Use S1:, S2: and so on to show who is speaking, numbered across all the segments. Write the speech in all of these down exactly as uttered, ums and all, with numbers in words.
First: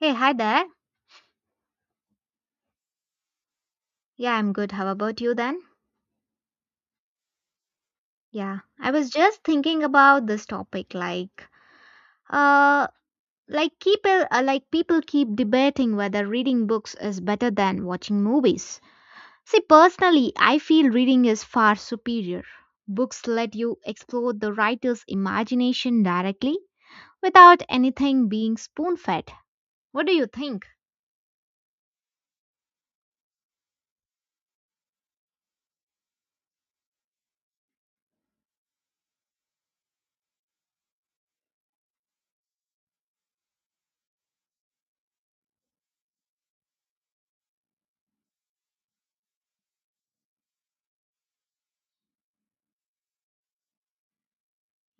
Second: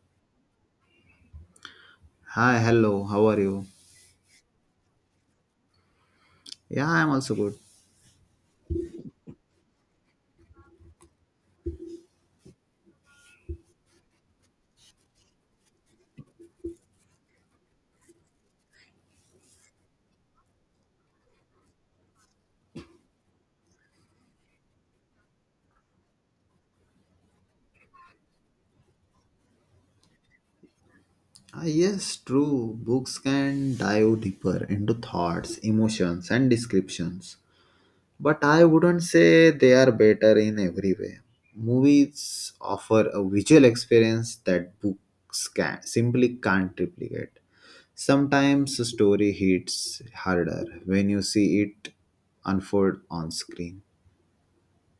S1: Hey, hi there.
S2: Hi, hello, how are you?
S1: Yeah, I'm good. How about you then?
S2: Yeah, I'm also good.
S1: Yeah, I was just thinking about this topic like uh like people uh, like people keep debating whether reading books is better than watching movies. See, personally, I feel reading is far superior. Books let you explore the writer's imagination directly without anything being spoon-fed. What do you think?
S2: Ah, yes, true. Books can dive deeper into thoughts, emotions, and descriptions. But I wouldn't say they are better in every way. Movies offer a visual experience that books can simply can't replicate. Sometimes a story hits harder when you see it unfold on screen.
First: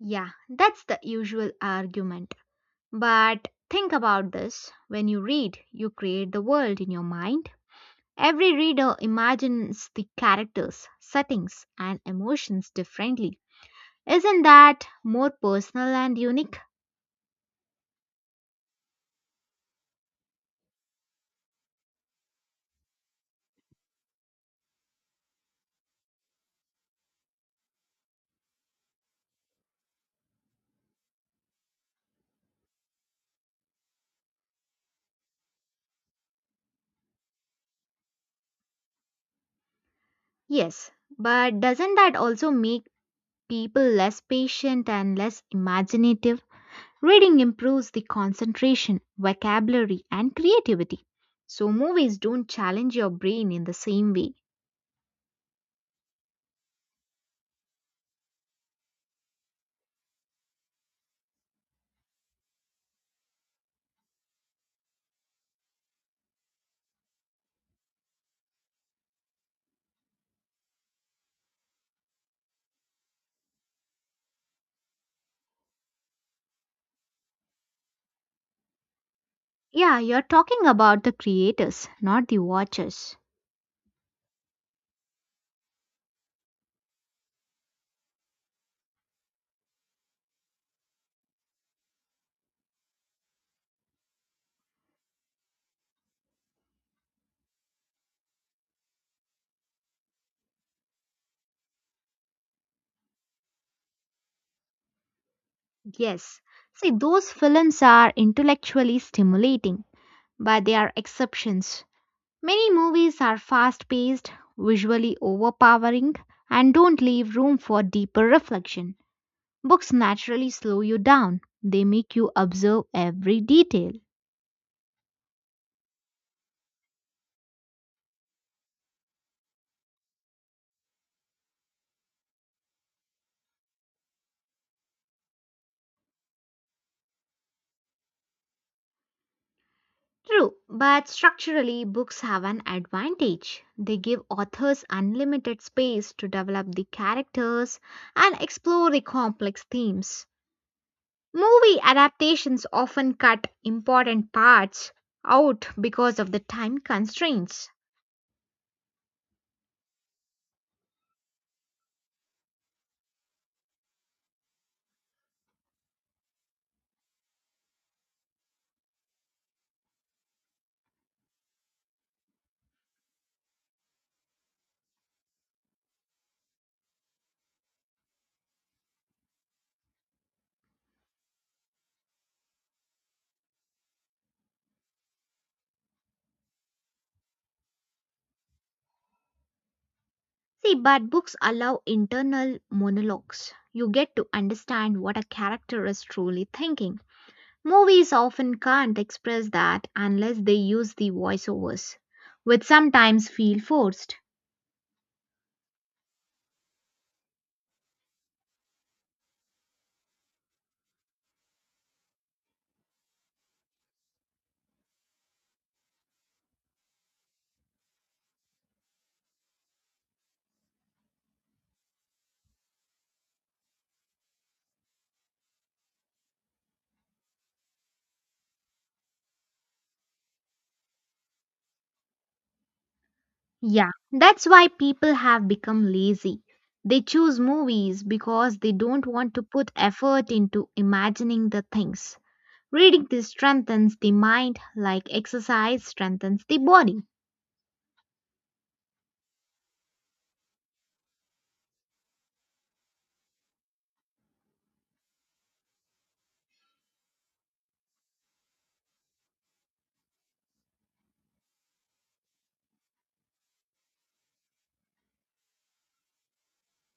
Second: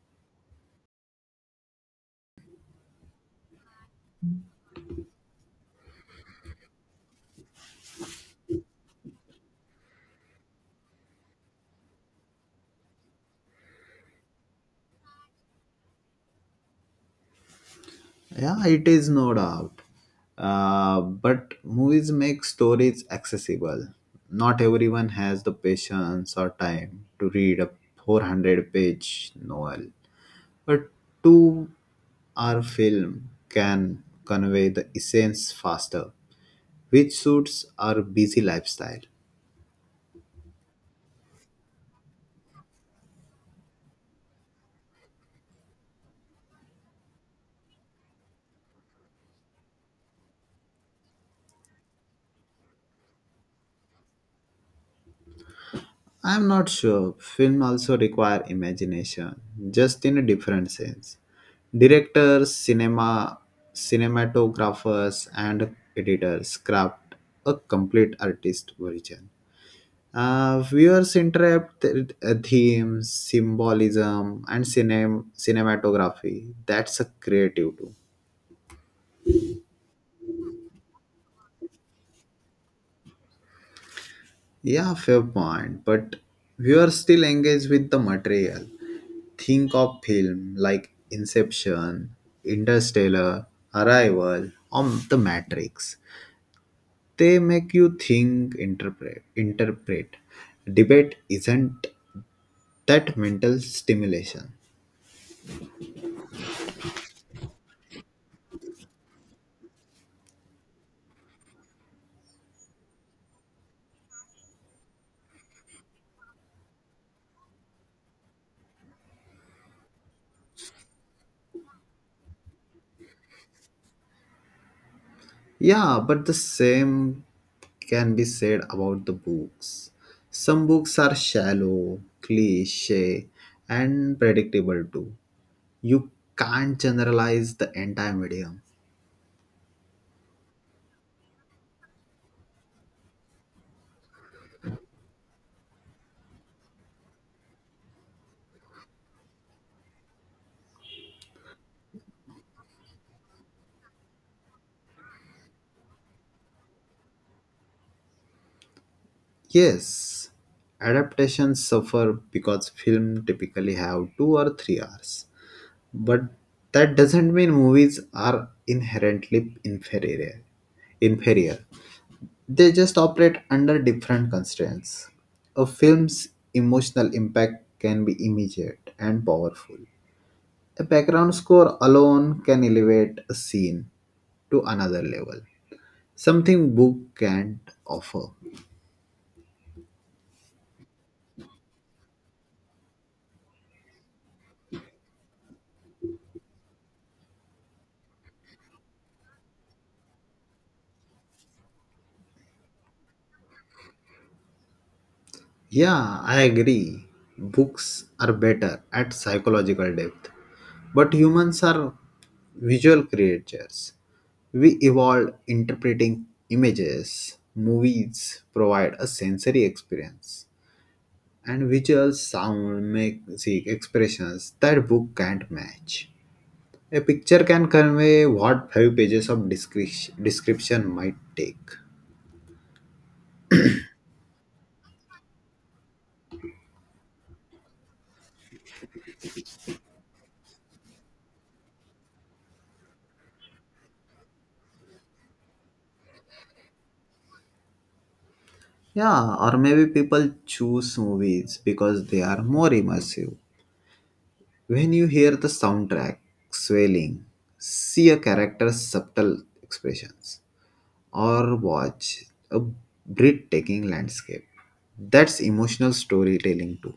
S1: Yeah, that's the usual argument. But think about this: when you read, you create the world in your mind. Every reader imagines the characters, settings, and emotions differently. Isn't that more personal and unique?
S2: Yeah, it is no doubt. Uh, but movies make stories accessible. Not everyone has the patience or time to read a four hundred page novel, but two hour film can convey the essence faster, which suits our busy lifestyle.
S1: Yes, but doesn't that also make people less patient and less imaginative? Reading improves the concentration, vocabulary, and creativity. So, movies don't challenge your brain in the same way.
S2: I'm not sure. Film also require imagination, just in a different sense. Directors, cinema, cinematographers, and editors craft a complete artist version. Uh, viewers interpret uh, themes, symbolism, and cinem- cinematography. That's a creative too.
S1: Yeah, you're talking about the creators, not the watchers.
S2: Yeah, fair point. But we are still engaged with the material. Think of film like Inception, Interstellar, Arrival, or The Matrix. They make you think, interpret, interpret. Debate isn't that mental stimulation.
S1: Yes. See, those films are intellectually stimulating, but they are exceptions. Many movies are fast paced, visually overpowering, and don't leave room for deeper reflection. Books naturally slow you down, they make you observe every detail.
S2: Yeah, but the same can be said about the books. Some books are shallow, cliche, and predictable too. You can't generalize the entire medium.
S1: True, but structurally, books have an advantage. They give authors unlimited space to develop the characters and explore the complex themes. Movie adaptations often cut important parts out because of the time constraints.
S2: Yes, adaptations suffer because film typically have two or three hours. But that doesn't mean movies are inherently inferior. Inferior. They just operate under different constraints. A film's emotional impact can be immediate and powerful. A background score alone can elevate a scene to another level. Something book can't offer.
S1: See, but books allow internal monologues. You get to understand what a character is truly thinking. Movies often can't express that unless they use the voiceovers, which sometimes feel forced.
S2: Yeah, I agree. Books are better at psychological depth. But humans are visual creatures. We evolved interpreting images. Movies provide a sensory experience. And visuals, sound, music, expressions that book can't match. A picture can convey what five pages of descri- description might take.
S1: Yeah, that's why people have become lazy. They choose movies because they don't want to put effort into imagining the things. Reading this strengthens the mind, like exercise strengthens the body.
S2: Yeah, or maybe people choose movies because they are more immersive. When you hear the soundtrack swelling, see a character's subtle expressions, or watch a breathtaking landscape, that's emotional storytelling too.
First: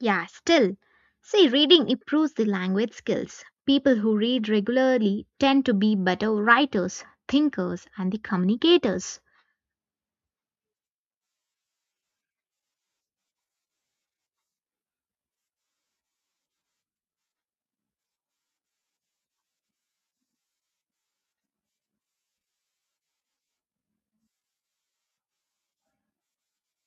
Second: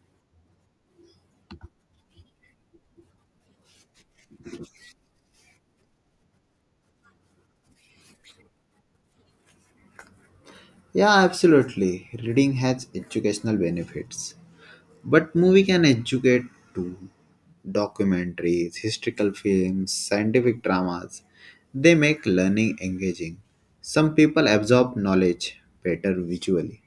S1: Yeah, still. See, reading improves the language skills. People who read regularly tend to be better writers, thinkers, and the communicators.
S2: Yeah, absolutely. Reading has educational benefits. But movie can educate too. Documentaries, historical films, scientific dramas. They make learning engaging. Some people absorb knowledge better visually.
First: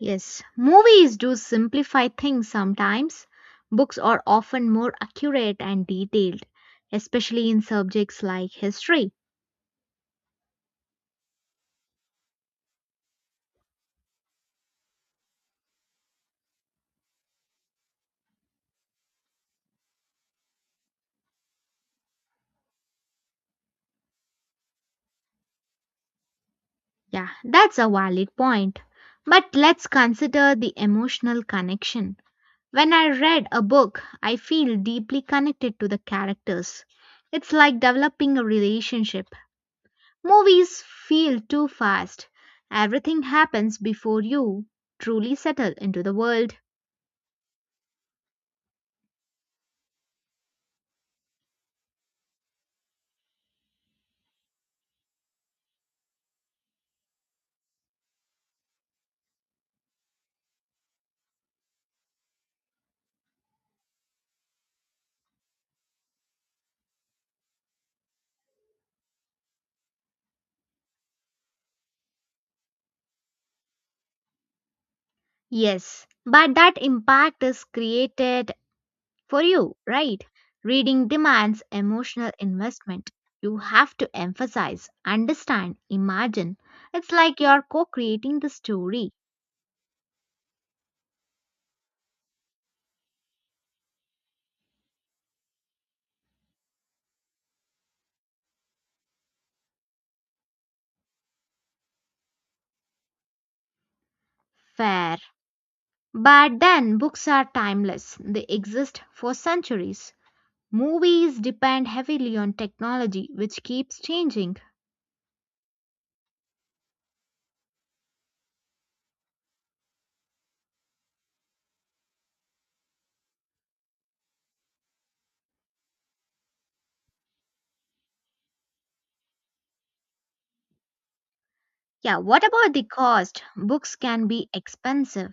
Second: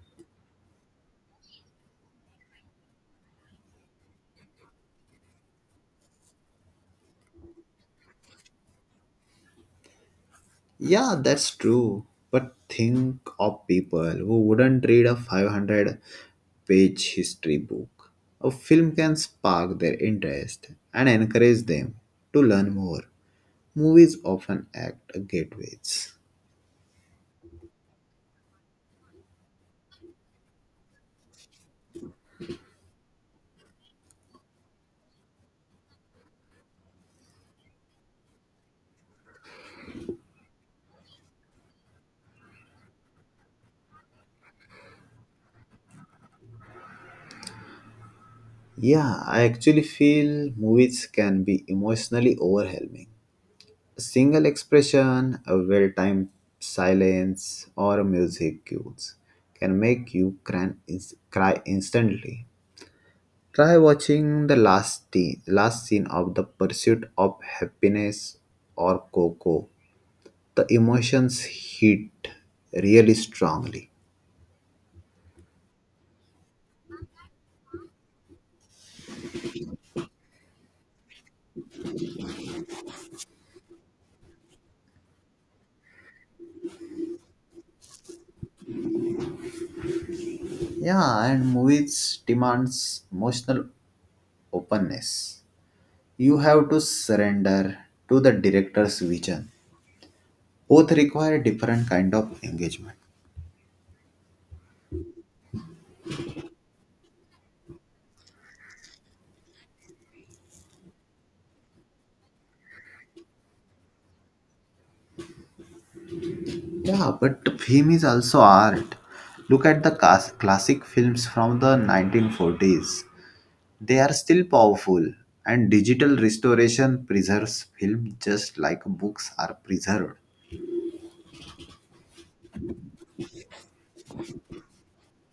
S1: Yes, movies do simplify things sometimes. Books are often more accurate and detailed, especially in subjects like history.
S2: Yeah, that's true. But think of people who wouldn't read a five hundred page history book. A film can spark their interest and encourage them to learn more. Movies often act as gateways.
S1: Yeah, that's a valid point. But let's consider the emotional connection. When I read a book, I feel deeply connected to the characters. It's like developing a relationship. Movies feel too fast. Everything happens before you truly settle into the world.
S2: Yeah, I actually feel movies can be emotionally overwhelming. A single expression, a well timed silence, or a music cues can make you cry, ins- cry instantly. Try watching the last, t- last scene of The Pursuit of Happiness or Coco. The emotions hit really strongly.
S1: Yes, but that impact is created for you, right? Reading demands emotional investment. You have to emphasize, understand, imagine. It's like you're co creating the story.
S2: Yeah, and movies demands emotional openness, you have to surrender to the director's vision. Both require different kind of engagement.
S1: Fair. But then books are timeless, they exist for centuries. Movies depend heavily on technology, which keeps changing.
S2: Yeah, but film is also art. Look at the cas- classic films from the nineteen forties. They are still powerful, and digital restoration preserves film just like books are preserved.
S1: Yeah, what about the cost? Books can be expensive.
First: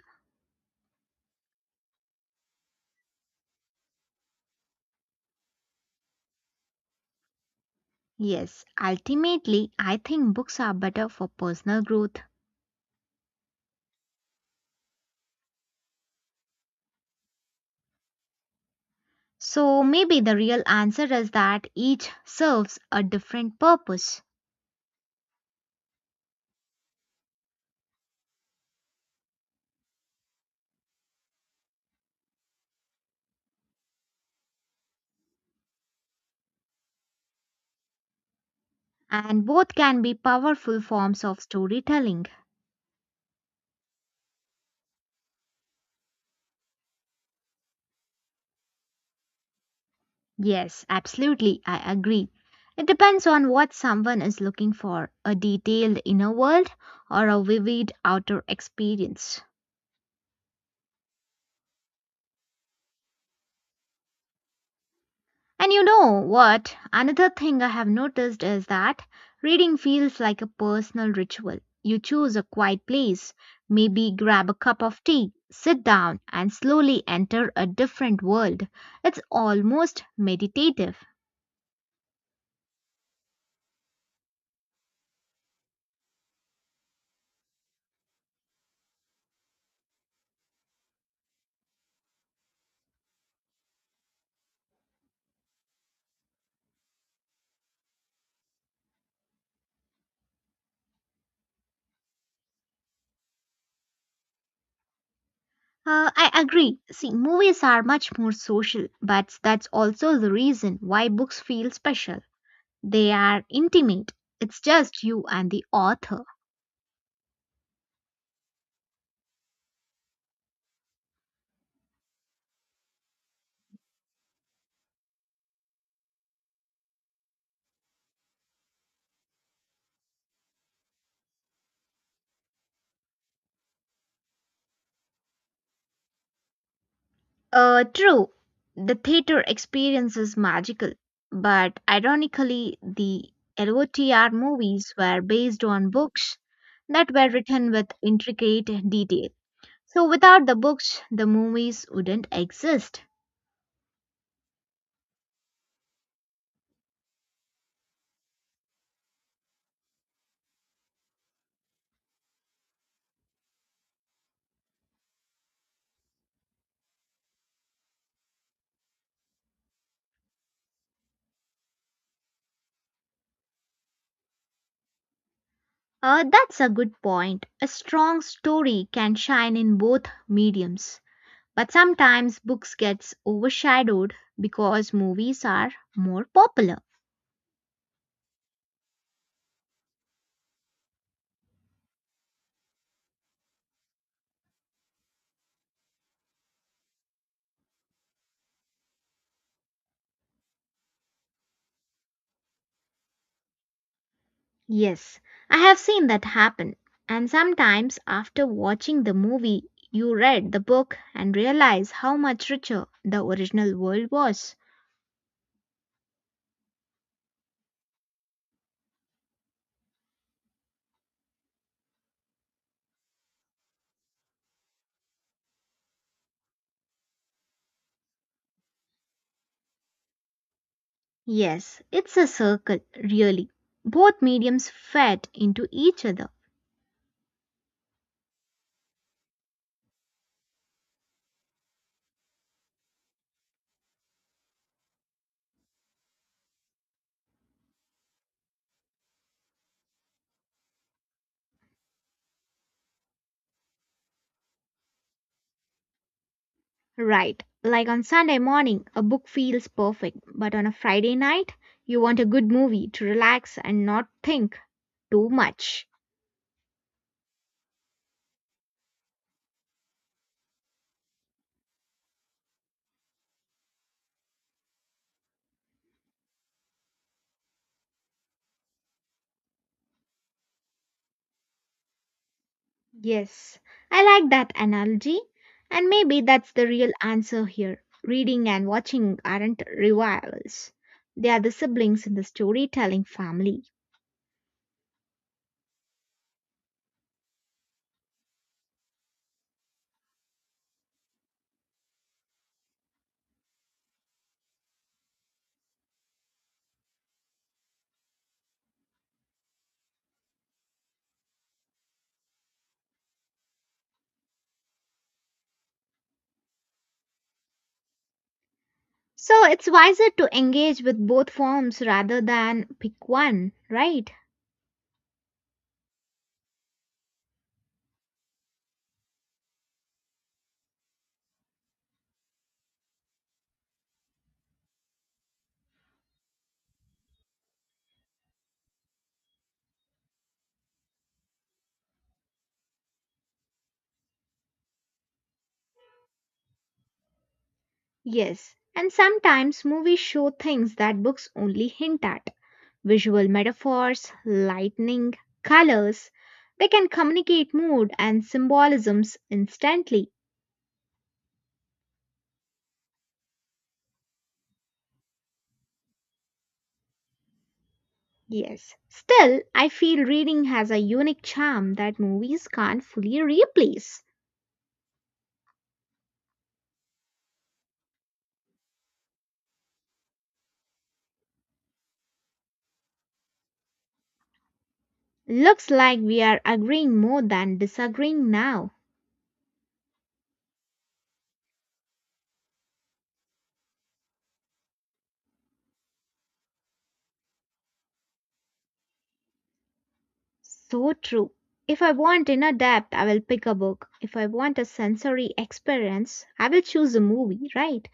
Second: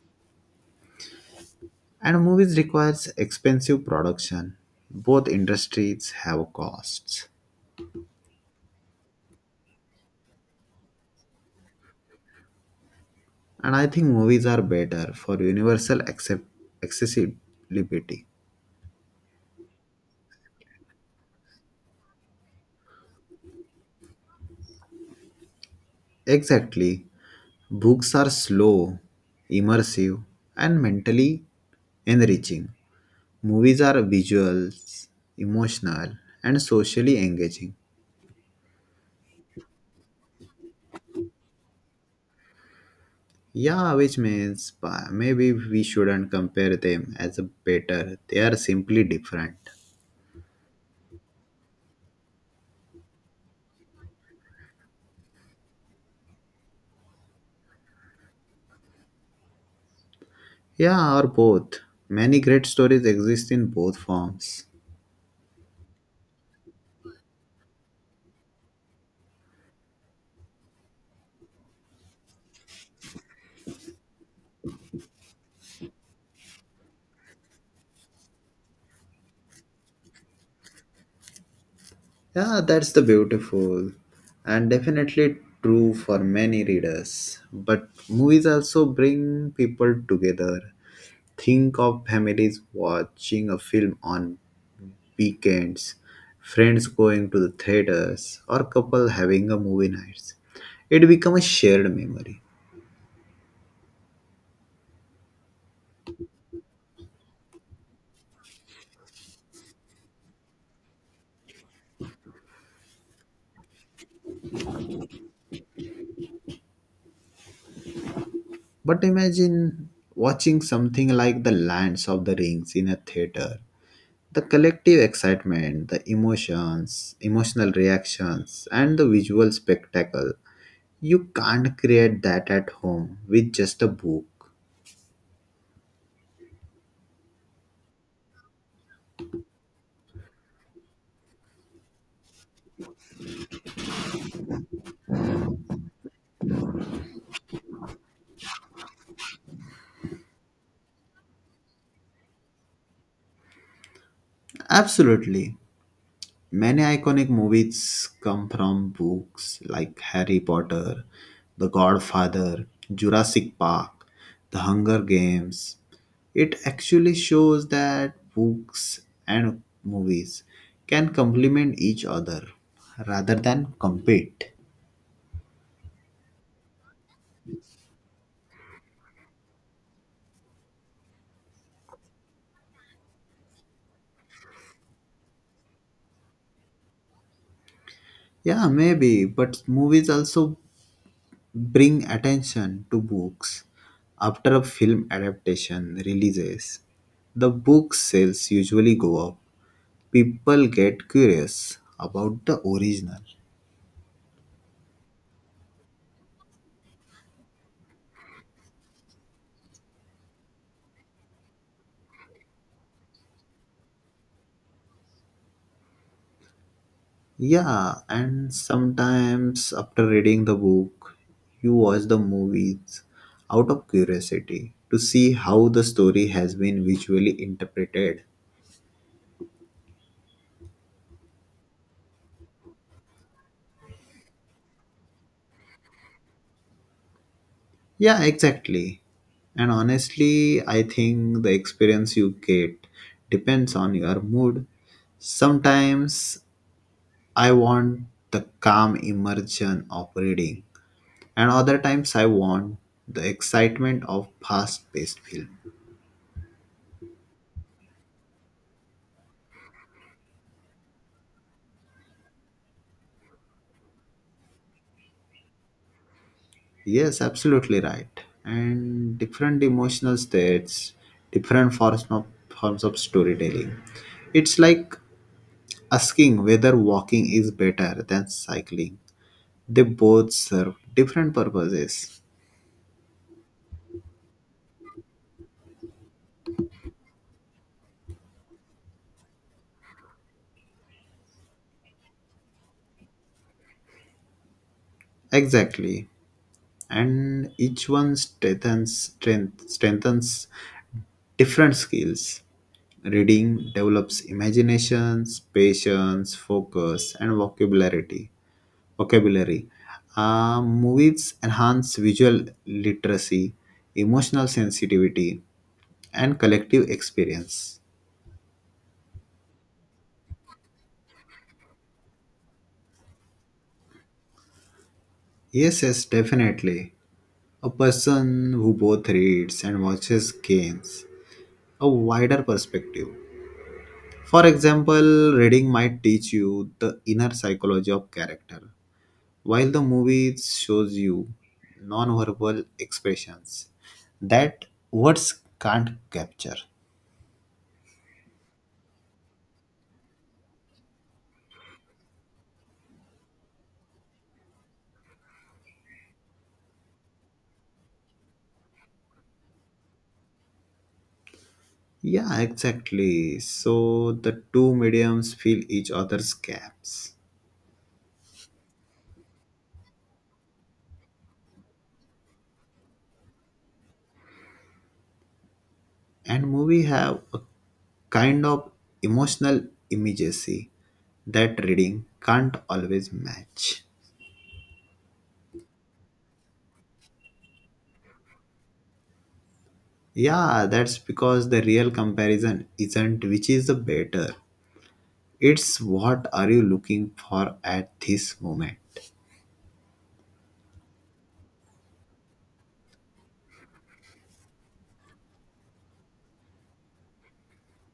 S2: And movies requires expensive production. Both industries have costs.
S1: Yes, ultimately, I think books are better for personal growth.
S2: And I think movies are better for universal accept accessibility.
S1: So maybe the real answer is that each serves a different purpose,
S2: Exactly. Books are slow, immersive, and mentally enriching. Movies are visuals, emotional, and socially engaging.
S1: and both can be powerful forms of storytelling.
S2: Yeah, which means pa- maybe we shouldn't compare them as a better. They are simply different.
S1: Yes, absolutely, I agree. It depends on what someone is looking for: a detailed inner world or a vivid outer experience.
S2: Yeah, or both. Many great stories exist in both forms.
S1: And you know what? Another thing I have noticed is that reading feels like a personal ritual. You choose a quiet place, maybe grab a cup of tea, sit down, and slowly enter a different world. It's almost meditative.
S2: Yeah, that's the beautiful and definitely true for many readers. But movies also bring people together. Think of families watching a film on weekends, friends going to the theaters, or couple having a movie nights. It becomes a shared memory.
S1: Uh, I agree. See, movies are much more social, but that's also the reason why books feel special. They are intimate. It's just you and the author.
S2: But imagine watching something like The Lands of the Rings in a theater. The collective excitement, the emotions, emotional reactions, and the visual spectacle. You can't create that at home with just a book.
S1: Uh, true, the theater experience is magical, but ironically, the L O T R movies were based on books that were written with intricate detail. So, without the books, the movies wouldn't exist.
S2: Absolutely. Many iconic movies come from books like Harry Potter, The Godfather, Jurassic Park, The Hunger Games. It actually shows that books and movies can complement each other rather than compete.
S1: Uh, that's a good point. A strong story can shine in both mediums, but sometimes books gets overshadowed because movies are more popular.
S2: Yeah, maybe, but movies also bring attention to books. After a film adaptation releases, the book sales usually go up. People get curious about the original.
S1: Yes, I have seen that happen. And sometimes, after watching the movie, you read the book and realize how much richer the original world was.
S2: Yeah, and sometimes after reading the book, you watch the movies out of curiosity to see how the story has been visually interpreted.
S1: Yes, it's a circle, really. Both mediums fed into each other.
S2: Yeah, exactly. And honestly, I think the experience you get depends on your mood. Sometimes I want the calm immersion of reading, and other times I want the excitement of fast paced film.
S1: Right, like on Sunday morning, a book feels perfect, but on a Friday night, you want a good movie to relax and not think too much.
S2: Yes, absolutely right. And different emotional states, different forms of, forms of storytelling. It's like asking whether walking is better than cycling. They both serve different purposes.
S1: Yes, I like that analogy. And maybe that's the real answer here. Reading and watching aren't rivals, they are the siblings in the storytelling family.
S2: Exactly. And each one strengthens, strength, strengthens different skills. Reading develops imaginations, patience, focus, and vocabulary. Vocabulary. Uh, movies enhance visual literacy, emotional sensitivity, and collective experience.
S1: So it's wiser to engage with both forms rather than pick one, right?
S2: Yes, yes, definitely. A person who both reads and watches games a wider perspective. For example, reading might teach you the inner psychology of character, while the movie shows you non-verbal expressions that words can't capture.
S1: Yes, and sometimes movies show things that books only hint at: visual metaphors, lightning, colors. They can communicate mood and symbolisms instantly.
S2: Yeah, exactly. So the two mediums fill each other's gaps,
S1: Yes. Still, I feel reading has a unique charm that movies can't fully replace.
S2: and movie have a kind of emotional immediacy that reading can't always match.
S1: Looks like we are agreeing more than disagreeing now.
S2: Yeah, that's because the real comparison isn't which is the better. It's what are you looking for at this moment.
S1: So true. If I want inner depth, I will pick a book. If I want a sensory experience, I will choose a movie, right?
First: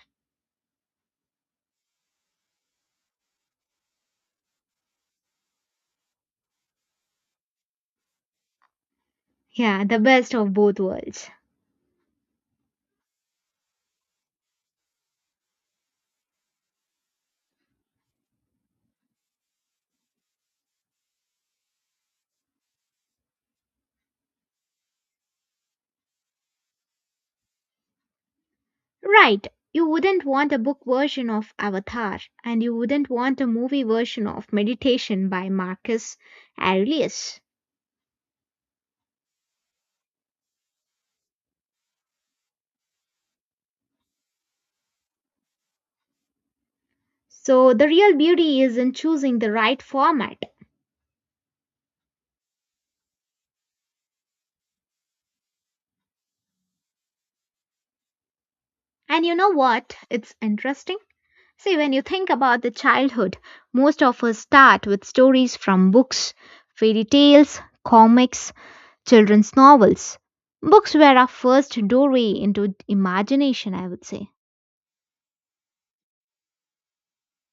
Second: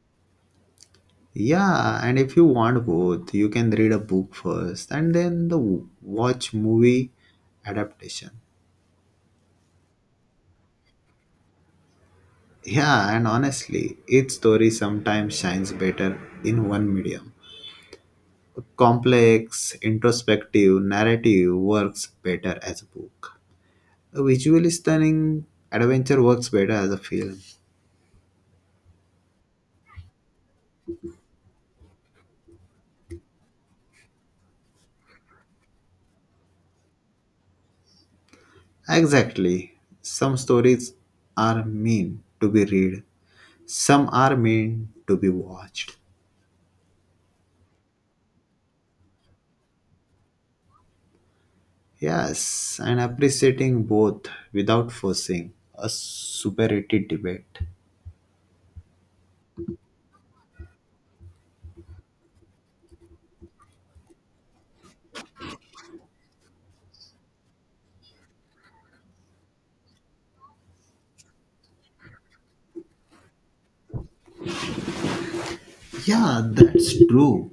S2: Yeah, and if you want both, you can read a book first and then the w- watch movie adaptation.
S1: Yeah, the best of both worlds.
S2: Yeah, and honestly, each story sometimes shines better in one medium. A complex, introspective narrative works better as a book. A visually stunning adventure works better as a film.
S1: Right. You wouldn't want a book version of Avatar, and you wouldn't want a movie version of Meditation by Marcus Aurelius.
S2: Exactly. Some stories are meant to be read, some are meant to be watched.
S1: So the real beauty is in choosing the right format.
S2: Yes, and appreciating both without forcing a superiority debate.
S1: And you know what? It's interesting. See, when you think about the childhood, most of us start with stories from books, fairy tales, comics, children's novels. Books were our first doorway into imagination, I would say.
S2: Yeah, that's true.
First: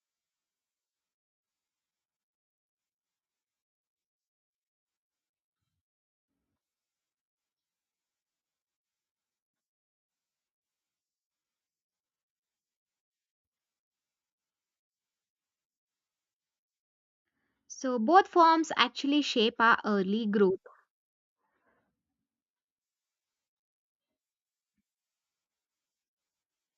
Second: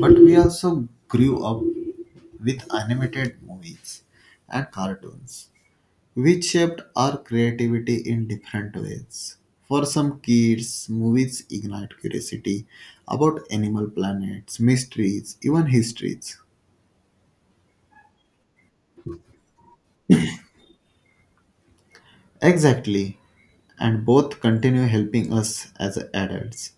S2: But we also grew up with animated movies and cartoons, which shaped our creativity in different ways. For some kids, movies ignite curiosity about animal planets, mysteries, even histories.
S1: So both forms actually shape our early growth.
S2: Exactly, and both continue helping us as adults.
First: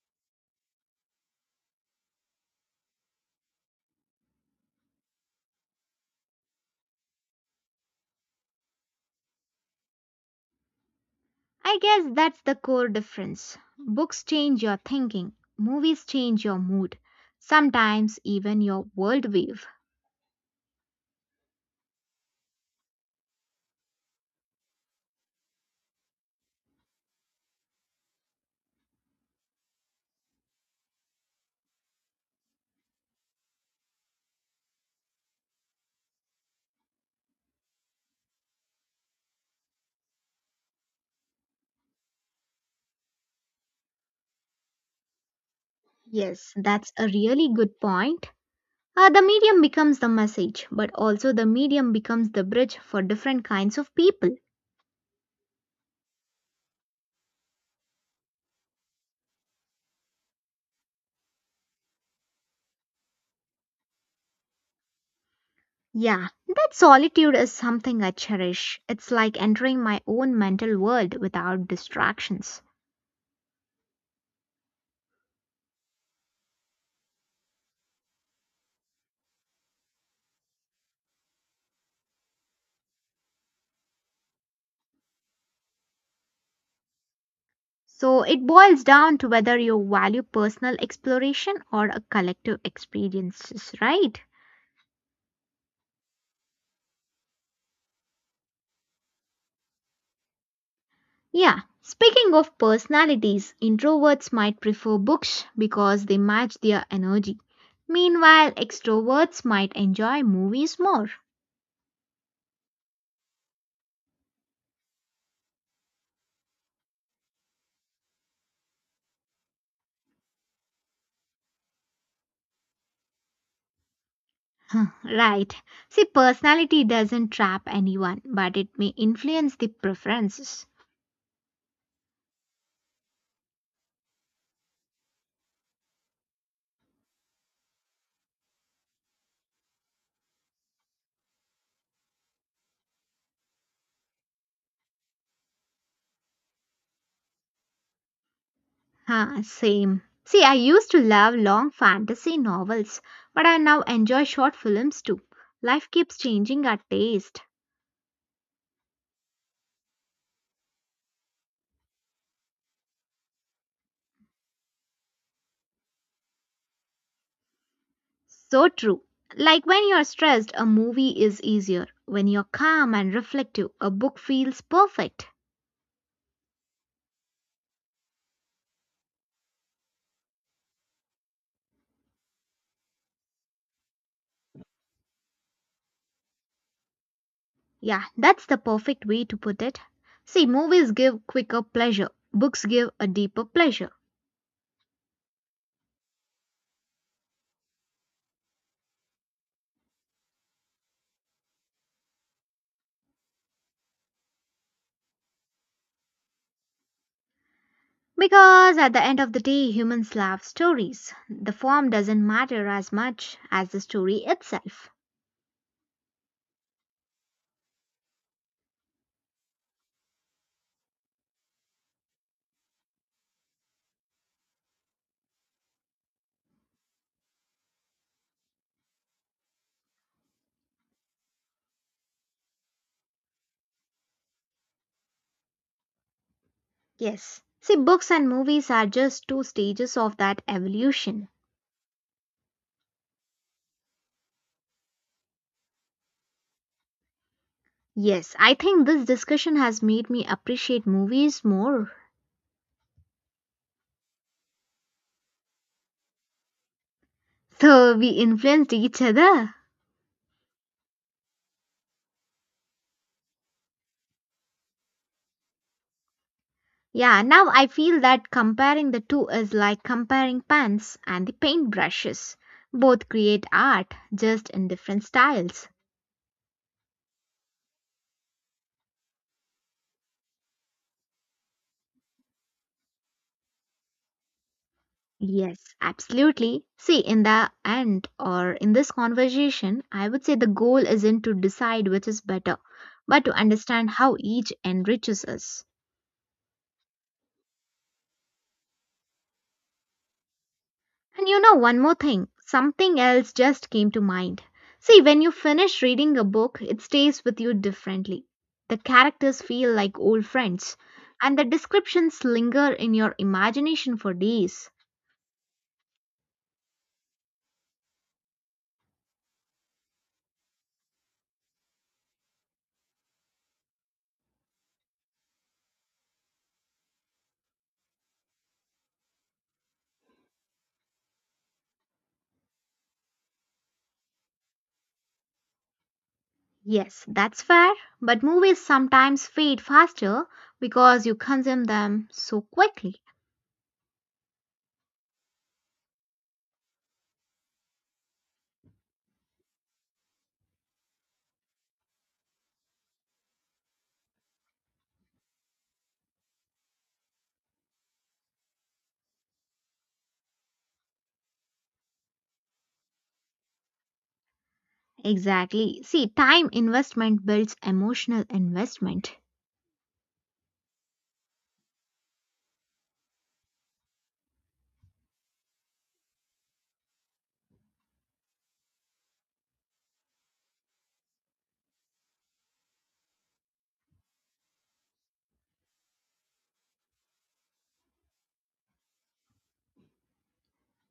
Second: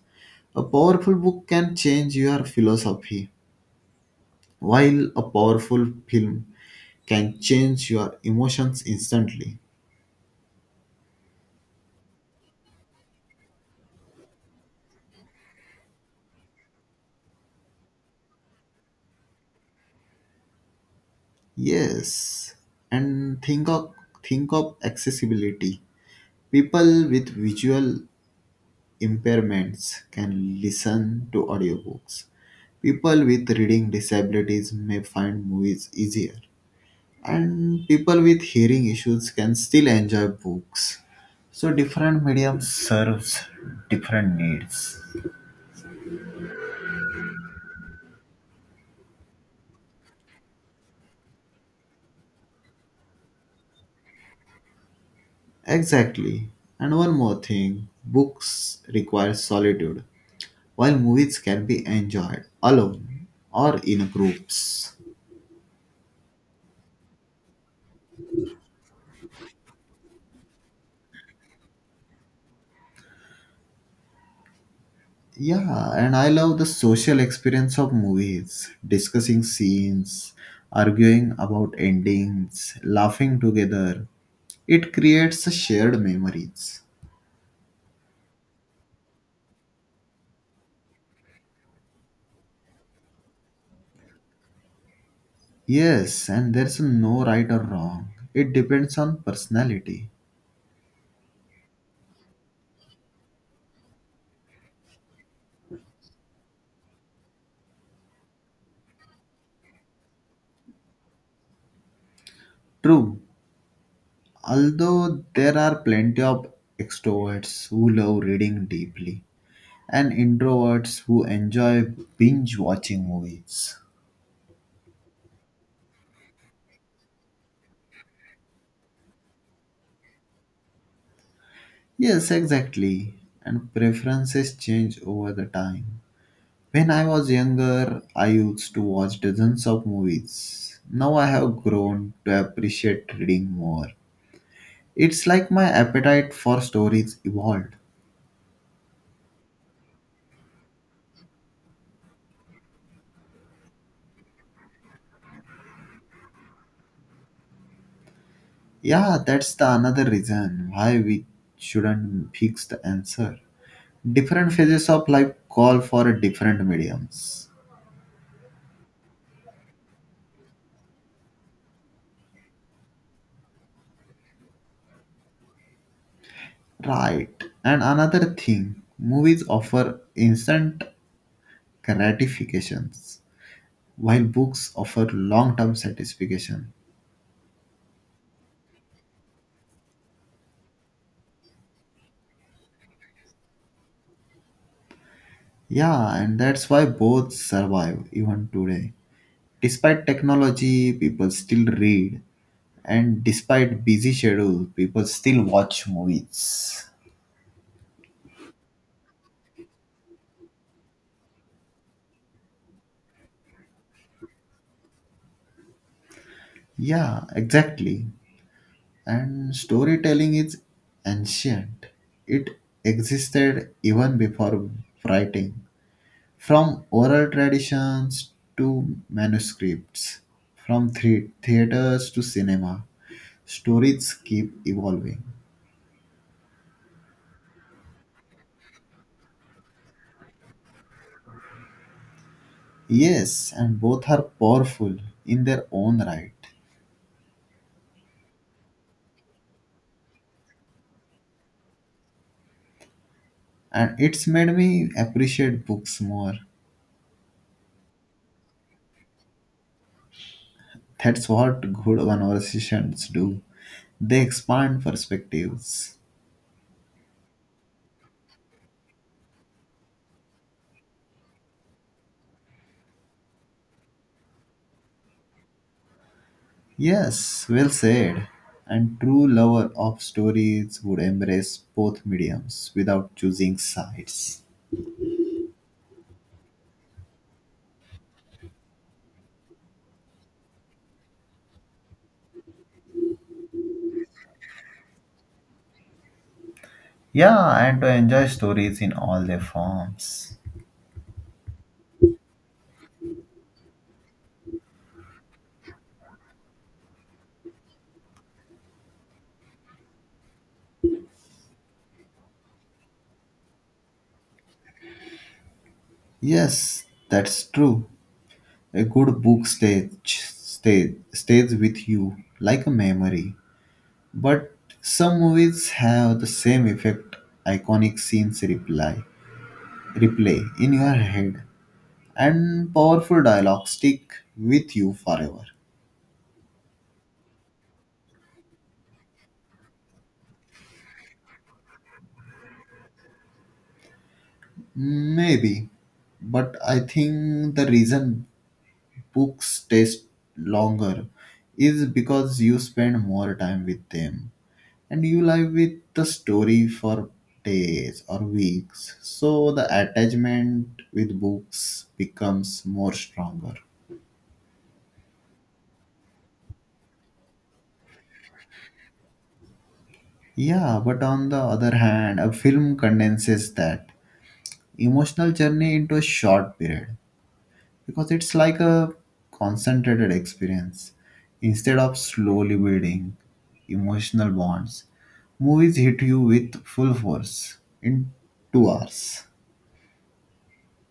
S2: A powerful book can change your philosophy, while a powerful film can change your emotions instantly.
S1: I guess that's the core difference. Books change your thinking, movies change your mood, sometimes even your worldview.
S2: Yes, and think of think of accessibility. People with visual impairments can listen to audiobooks. People with reading disabilities may find movies easier. And people with hearing issues can still enjoy books. So different mediums serves different needs.
S1: Yes, that's a really good point. Uh, the medium becomes the message, but also the medium becomes the bridge for different kinds of people.
S2: Exactly. And one more thing, books require solitude, while movies can be enjoyed alone or in groups.
S1: Yeah, that solitude is something I cherish. It's like entering my own mental world without distractions.
S2: Yeah, and I love the social experience of movies, discussing scenes, arguing about endings, laughing together. It creates a shared memories.
S1: So it boils down to whether you value personal exploration or a collective experiences, right?
S2: Yes, and there's no right or wrong. It depends on personality.
S1: Yeah, speaking of personalities, introverts might prefer books because they match their energy. Meanwhile, extroverts might enjoy movies more.
S2: True, although there are plenty of extroverts who love reading deeply and introverts who enjoy binge watching movies.
S1: Right. See, personality doesn't trap anyone, but it may influence the preferences.
S2: Yes, exactly. And preferences change over the time. When I was younger, I used to watch dozens of movies. Now I have grown to appreciate reading more. It's like my appetite for stories evolved.
S1: Huh, same. See, I used to love long fantasy novels, but I now enjoy short films too. Life keeps changing our taste.
S2: Yeah, that's the another reason why we shouldn't fix the answer. Different phases of life call for different mediums.
S1: So true. Like when you're stressed, a movie is easier. When you're calm and reflective, a book feels perfect.
S2: Right. And another thing, movies offer instant gratifications while books offer long term satisfaction.
S1: Yeah, that's the perfect way to put it. See, movies give quicker pleasure, books give a deeper pleasure.
S2: Yeah, and that's why both survive even today. Despite technology, people still read, and despite busy schedule, people still watch movies.
S1: Because at the end of the day, humans love stories. The form doesn't matter as much as the story itself.
S2: Yeah, exactly. And storytelling is ancient. It existed even before writing, from oral traditions to manuscripts, from the- theaters to cinema. Stories keep evolving.
S1: Yes. See, books and movies are just two stages of that evolution.
S2: Yes, and both are powerful in their own right.
S1: Yes, I think this discussion has made me appreciate movies more.
S2: And it's made me appreciate books more.
S1: So we influenced each other?
S2: That's what good conversations do. They expand perspectives.
S1: Yeah, now I feel that comparing the two is like comparing pans and the paintbrushes. Both create art, just in different styles.
S2: Yes, well said. And true lover of stories would embrace both mediums without choosing sides.
S1: Yes, absolutely. See, in the end or in this conversation, I would say the goal isn't to decide which is better, but to understand how each enriches us.
S2: Yeah, and to enjoy stories in all their forms.
S1: And you know one more thing, something else just came to mind. See, when you finish reading a book, it stays with you differently. The characters feel like old friends, and the descriptions linger in your imagination for days.
S2: Yes, that's true. A good book stays, stays, stays with you like a memory. But some movies have the same effect. Iconic scenes reply, replay in your head, and powerful dialogue stick with you forever.
S1: Yes, that's fair, but movies sometimes fade faster because you consume them so quickly.
S2: Maybe, but I think the reason books taste longer is because you spend more time with them, and you live with the story for days or weeks, so the attachment with books becomes more stronger.
S1: Exactly. See, time investment builds emotional investment.
S2: Yeah, but on the other hand, a film condenses that emotional journey into a short period, because it's like a concentrated experience. Instead of slowly building emotional bonds, movies hit you with full force in two hours.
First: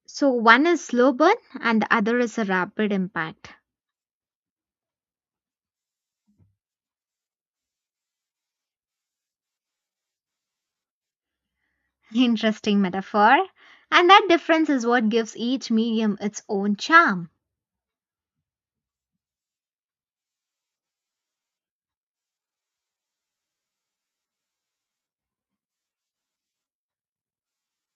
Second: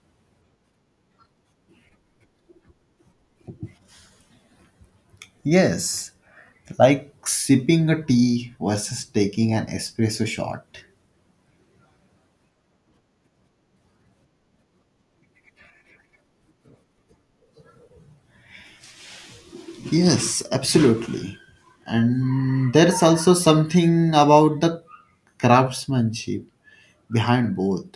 S1: So one is slow burn and the other is a rapid impact.
S2: Yes, like sipping a tea versus taking an espresso shot.
S1: Interesting metaphor. And that difference is what gives each medium its own charm.
S2: Yes, absolutely. And there's also something about the craftsmanship behind both.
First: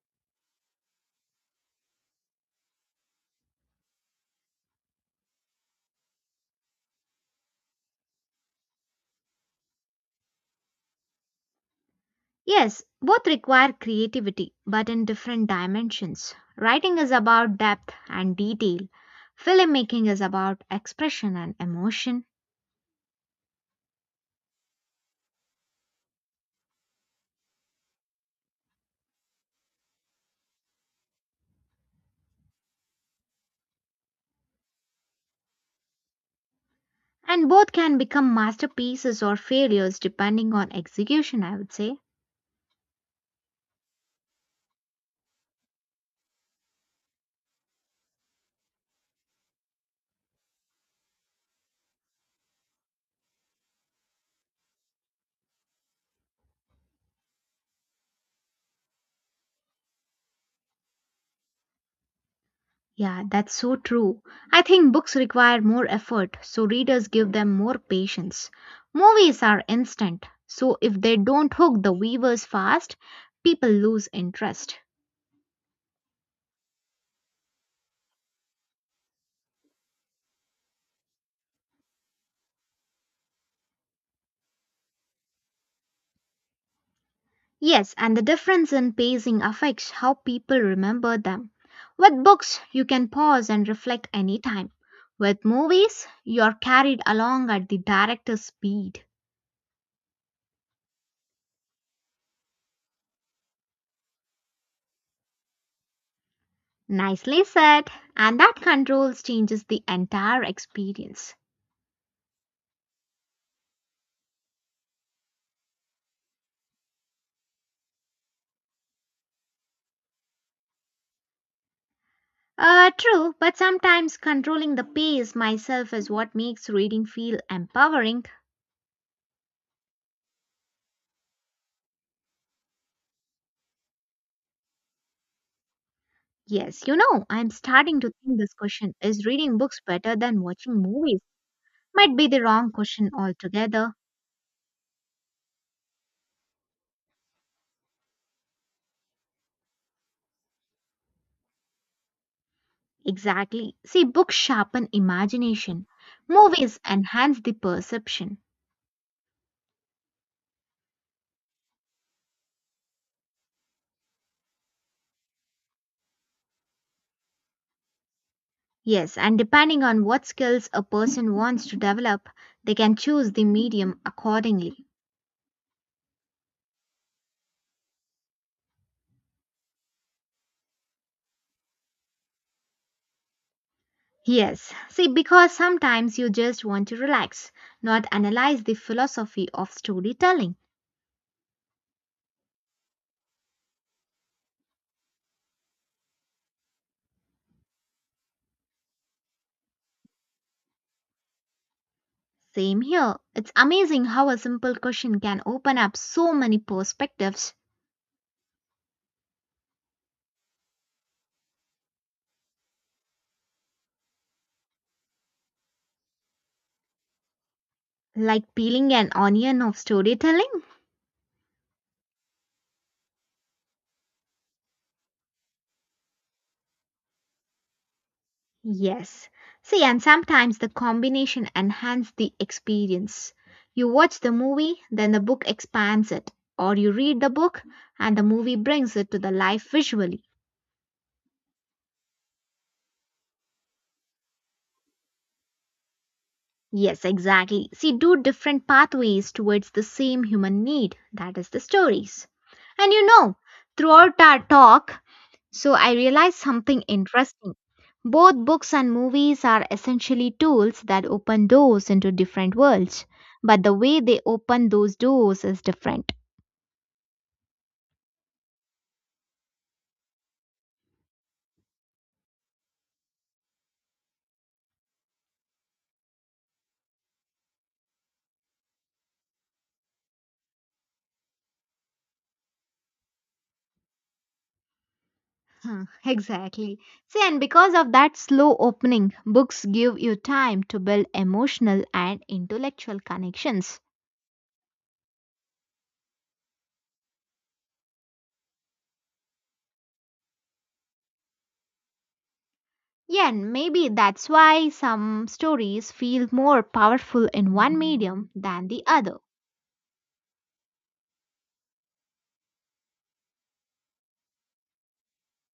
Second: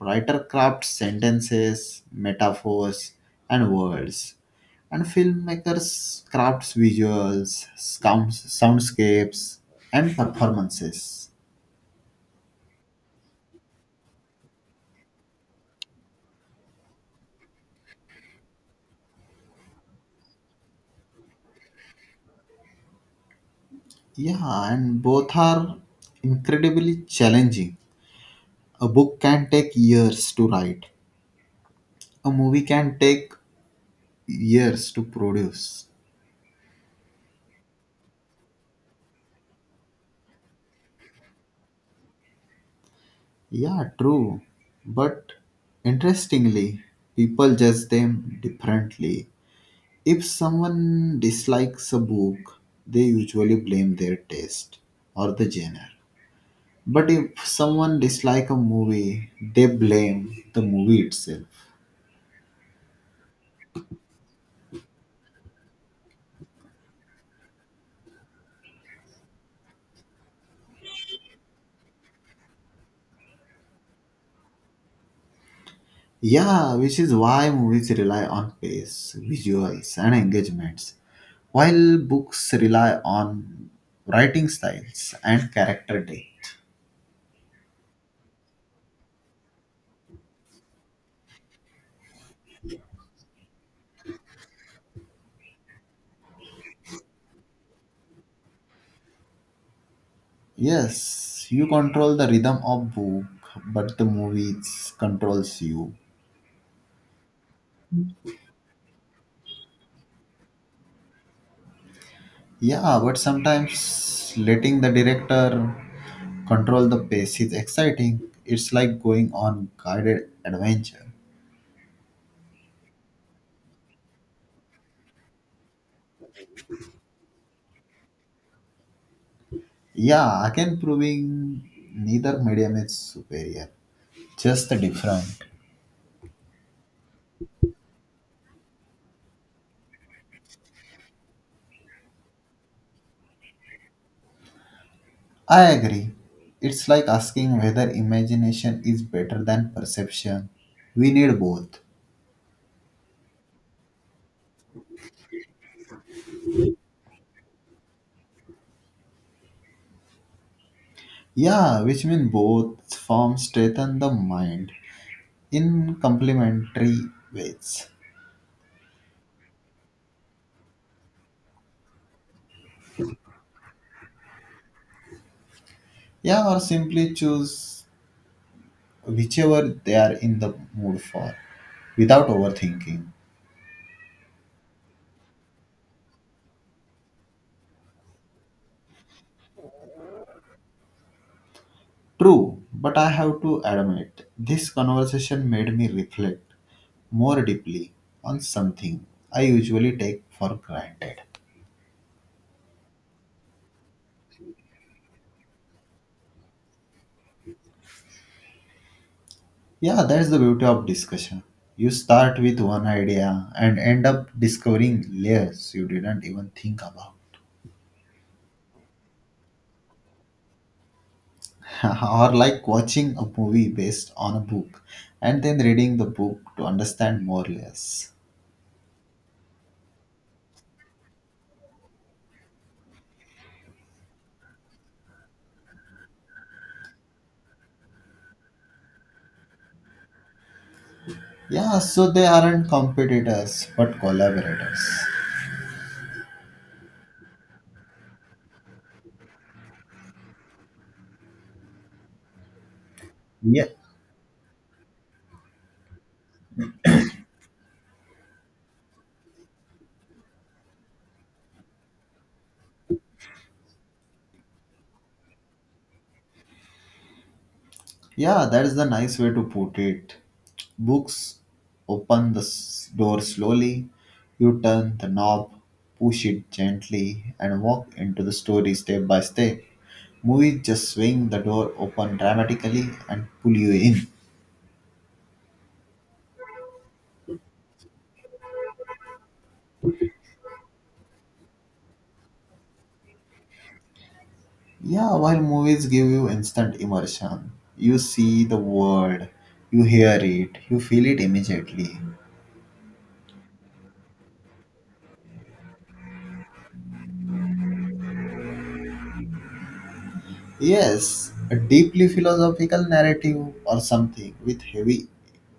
S2: Writer crafts sentences, metaphors, and words. And filmmakers crafts visuals, sounds, soundscapes, and performances.
S1: Yes, both require creativity, but in different dimensions. Writing is about depth and detail, filmmaking is about expression and emotion.
S2: Yeah, and both are incredibly challenging. A book can take years to write. A movie can take years to produce.
S1: And both can become masterpieces or failures depending on execution, I would say.
S2: Yeah, true. But interestingly, people judge them differently. If someone dislikes a book, they usually blame their taste or the genre. But if someone dislikes a movie, they blame the movie itself.
S1: Yeah, that's so true. I think books require more effort, so readers give them more patience. Movies are instant, so if they don't hook the viewers fast, people lose interest.
S2: Yeah, which is why movies rely on pace, visuals, and engagements, while books rely on writing styles and character depth.
S1: Yes, and the difference in pacing affects how people remember them. With books, you can pause and reflect anytime. With movies, you're carried along at the director's speed.
S2: Yes, you control the rhythm of book, but the movies controls you.
S1: Nicely said, and that controls changes the entire experience.
S2: Yeah, but sometimes letting the director control the pace is exciting. It's like going on guided adventure.
S1: Uh, true, but sometimes controlling the pace myself is what makes reading feel empowering.
S2: Yeah, again proving neither medium is superior. Just different.
S1: Yes, you know, I'm starting to think this question, "is reading books better than watching movies?" might be the wrong question altogether.
S2: I agree. It's like asking whether imagination is better than perception. We need both.
S1: Exactly. See, books sharpen imagination, movies enhance the perception.
S2: Yeah, which means both forms strengthen the mind in complementary ways.
S1: Yes, and depending on what skills a person wants to develop, they can choose the medium accordingly.
S2: Yeah, or simply choose whichever they are in the mood for without overthinking.
S1: Yes. See, because sometimes you just want to relax, not analyze the philosophy of storytelling.
S2: True, but I have to admit, this conversation made me reflect more deeply on something I usually take for granted.
S1: Same here. It's amazing how a simple question can open up so many perspectives,
S2: Yeah, that's the beauty of discussion. You start with one idea and end up discovering layers you didn't even think about.
S1: like peeling an onion of storytelling.
S2: Or like watching a movie based on a book and then reading the book to understand more layers.
S1: Yes. See, and sometimes the combination enhances the experience. You watch the movie, then the book expands it, or you read the book and the movie brings it to the life visually.
S2: Yeah, so they aren't competitors but collaborators.
S1: Yes, exactly. See, do different pathways towards the same human need. That is the stories. And you know,
S2: Yeah.
S1: throughout our talk, so I realized something interesting. Both books and movies are essentially tools that open doors into different worlds, but the way they open those doors is different.
S2: Yeah, that is the nice way to put it. Books open the s- door slowly, you turn the knob, push it gently, and walk into the story step by step. Movies just swing the door open dramatically and pull you in.
S1: Huh, exactly. See, and because of that slow opening, books give you time to build emotional and intellectual connections.
S2: Yeah, while movies give you instant immersion, you see the world, you hear it, you feel it immediately.
S1: Yeah, and maybe that's why some stories feel more powerful in one medium than the other.
S2: Yes, a deeply philosophical narrative or something with heavy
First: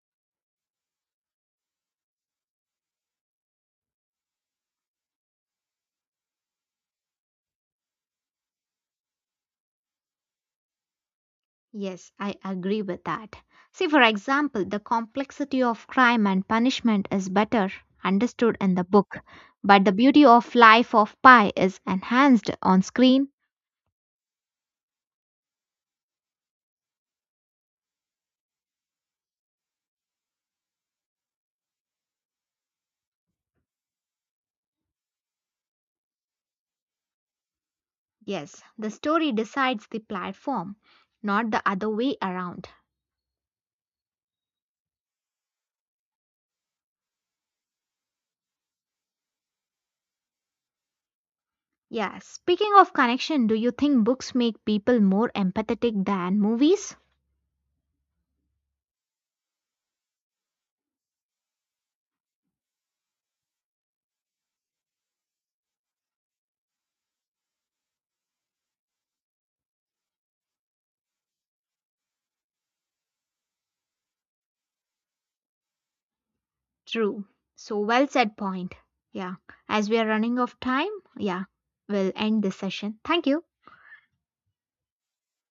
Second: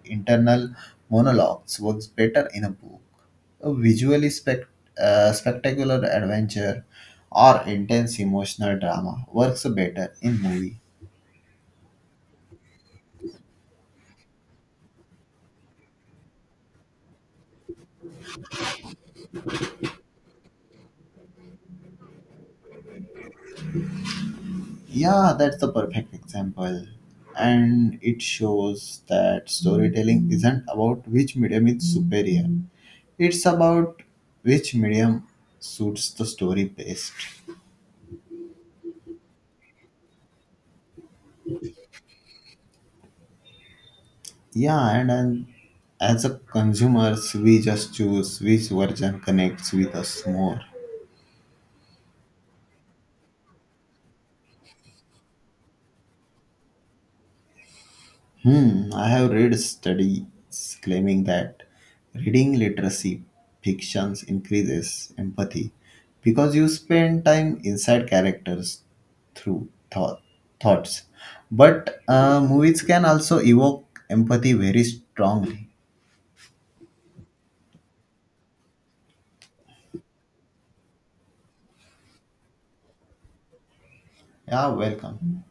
S2: internal monologues works better in a book. A visually spect- uh, spectacular adventure or intense emotional drama works better in movie.
S1: Yes, I agree with that. See, for example, the complexity of Crime and Punishment is better understood in the book, but the beauty of Life of Pi is enhanced on screen.
S2: Yeah, that's the perfect example. And it shows that storytelling isn't about which medium is superior. It's about which medium suits the story best.
S1: Yes, the story decides the platform, not the other way around.
S2: Yeah, and, and as a consumers, we just choose which version connects with us more.
S1: Yeah, speaking of connection, do you think books make people more empathetic than movies?
S2: Hmm, I have read studies claiming that reading literacy fictions increases empathy because you spend time inside characters through thought, thoughts. But uh, movies can also evoke empathy very strongly.
S1: True. So, well said point. Yeah, as we are running out of time, yeah, we'll end this session. Thank you.
S2: Yeah, welcome.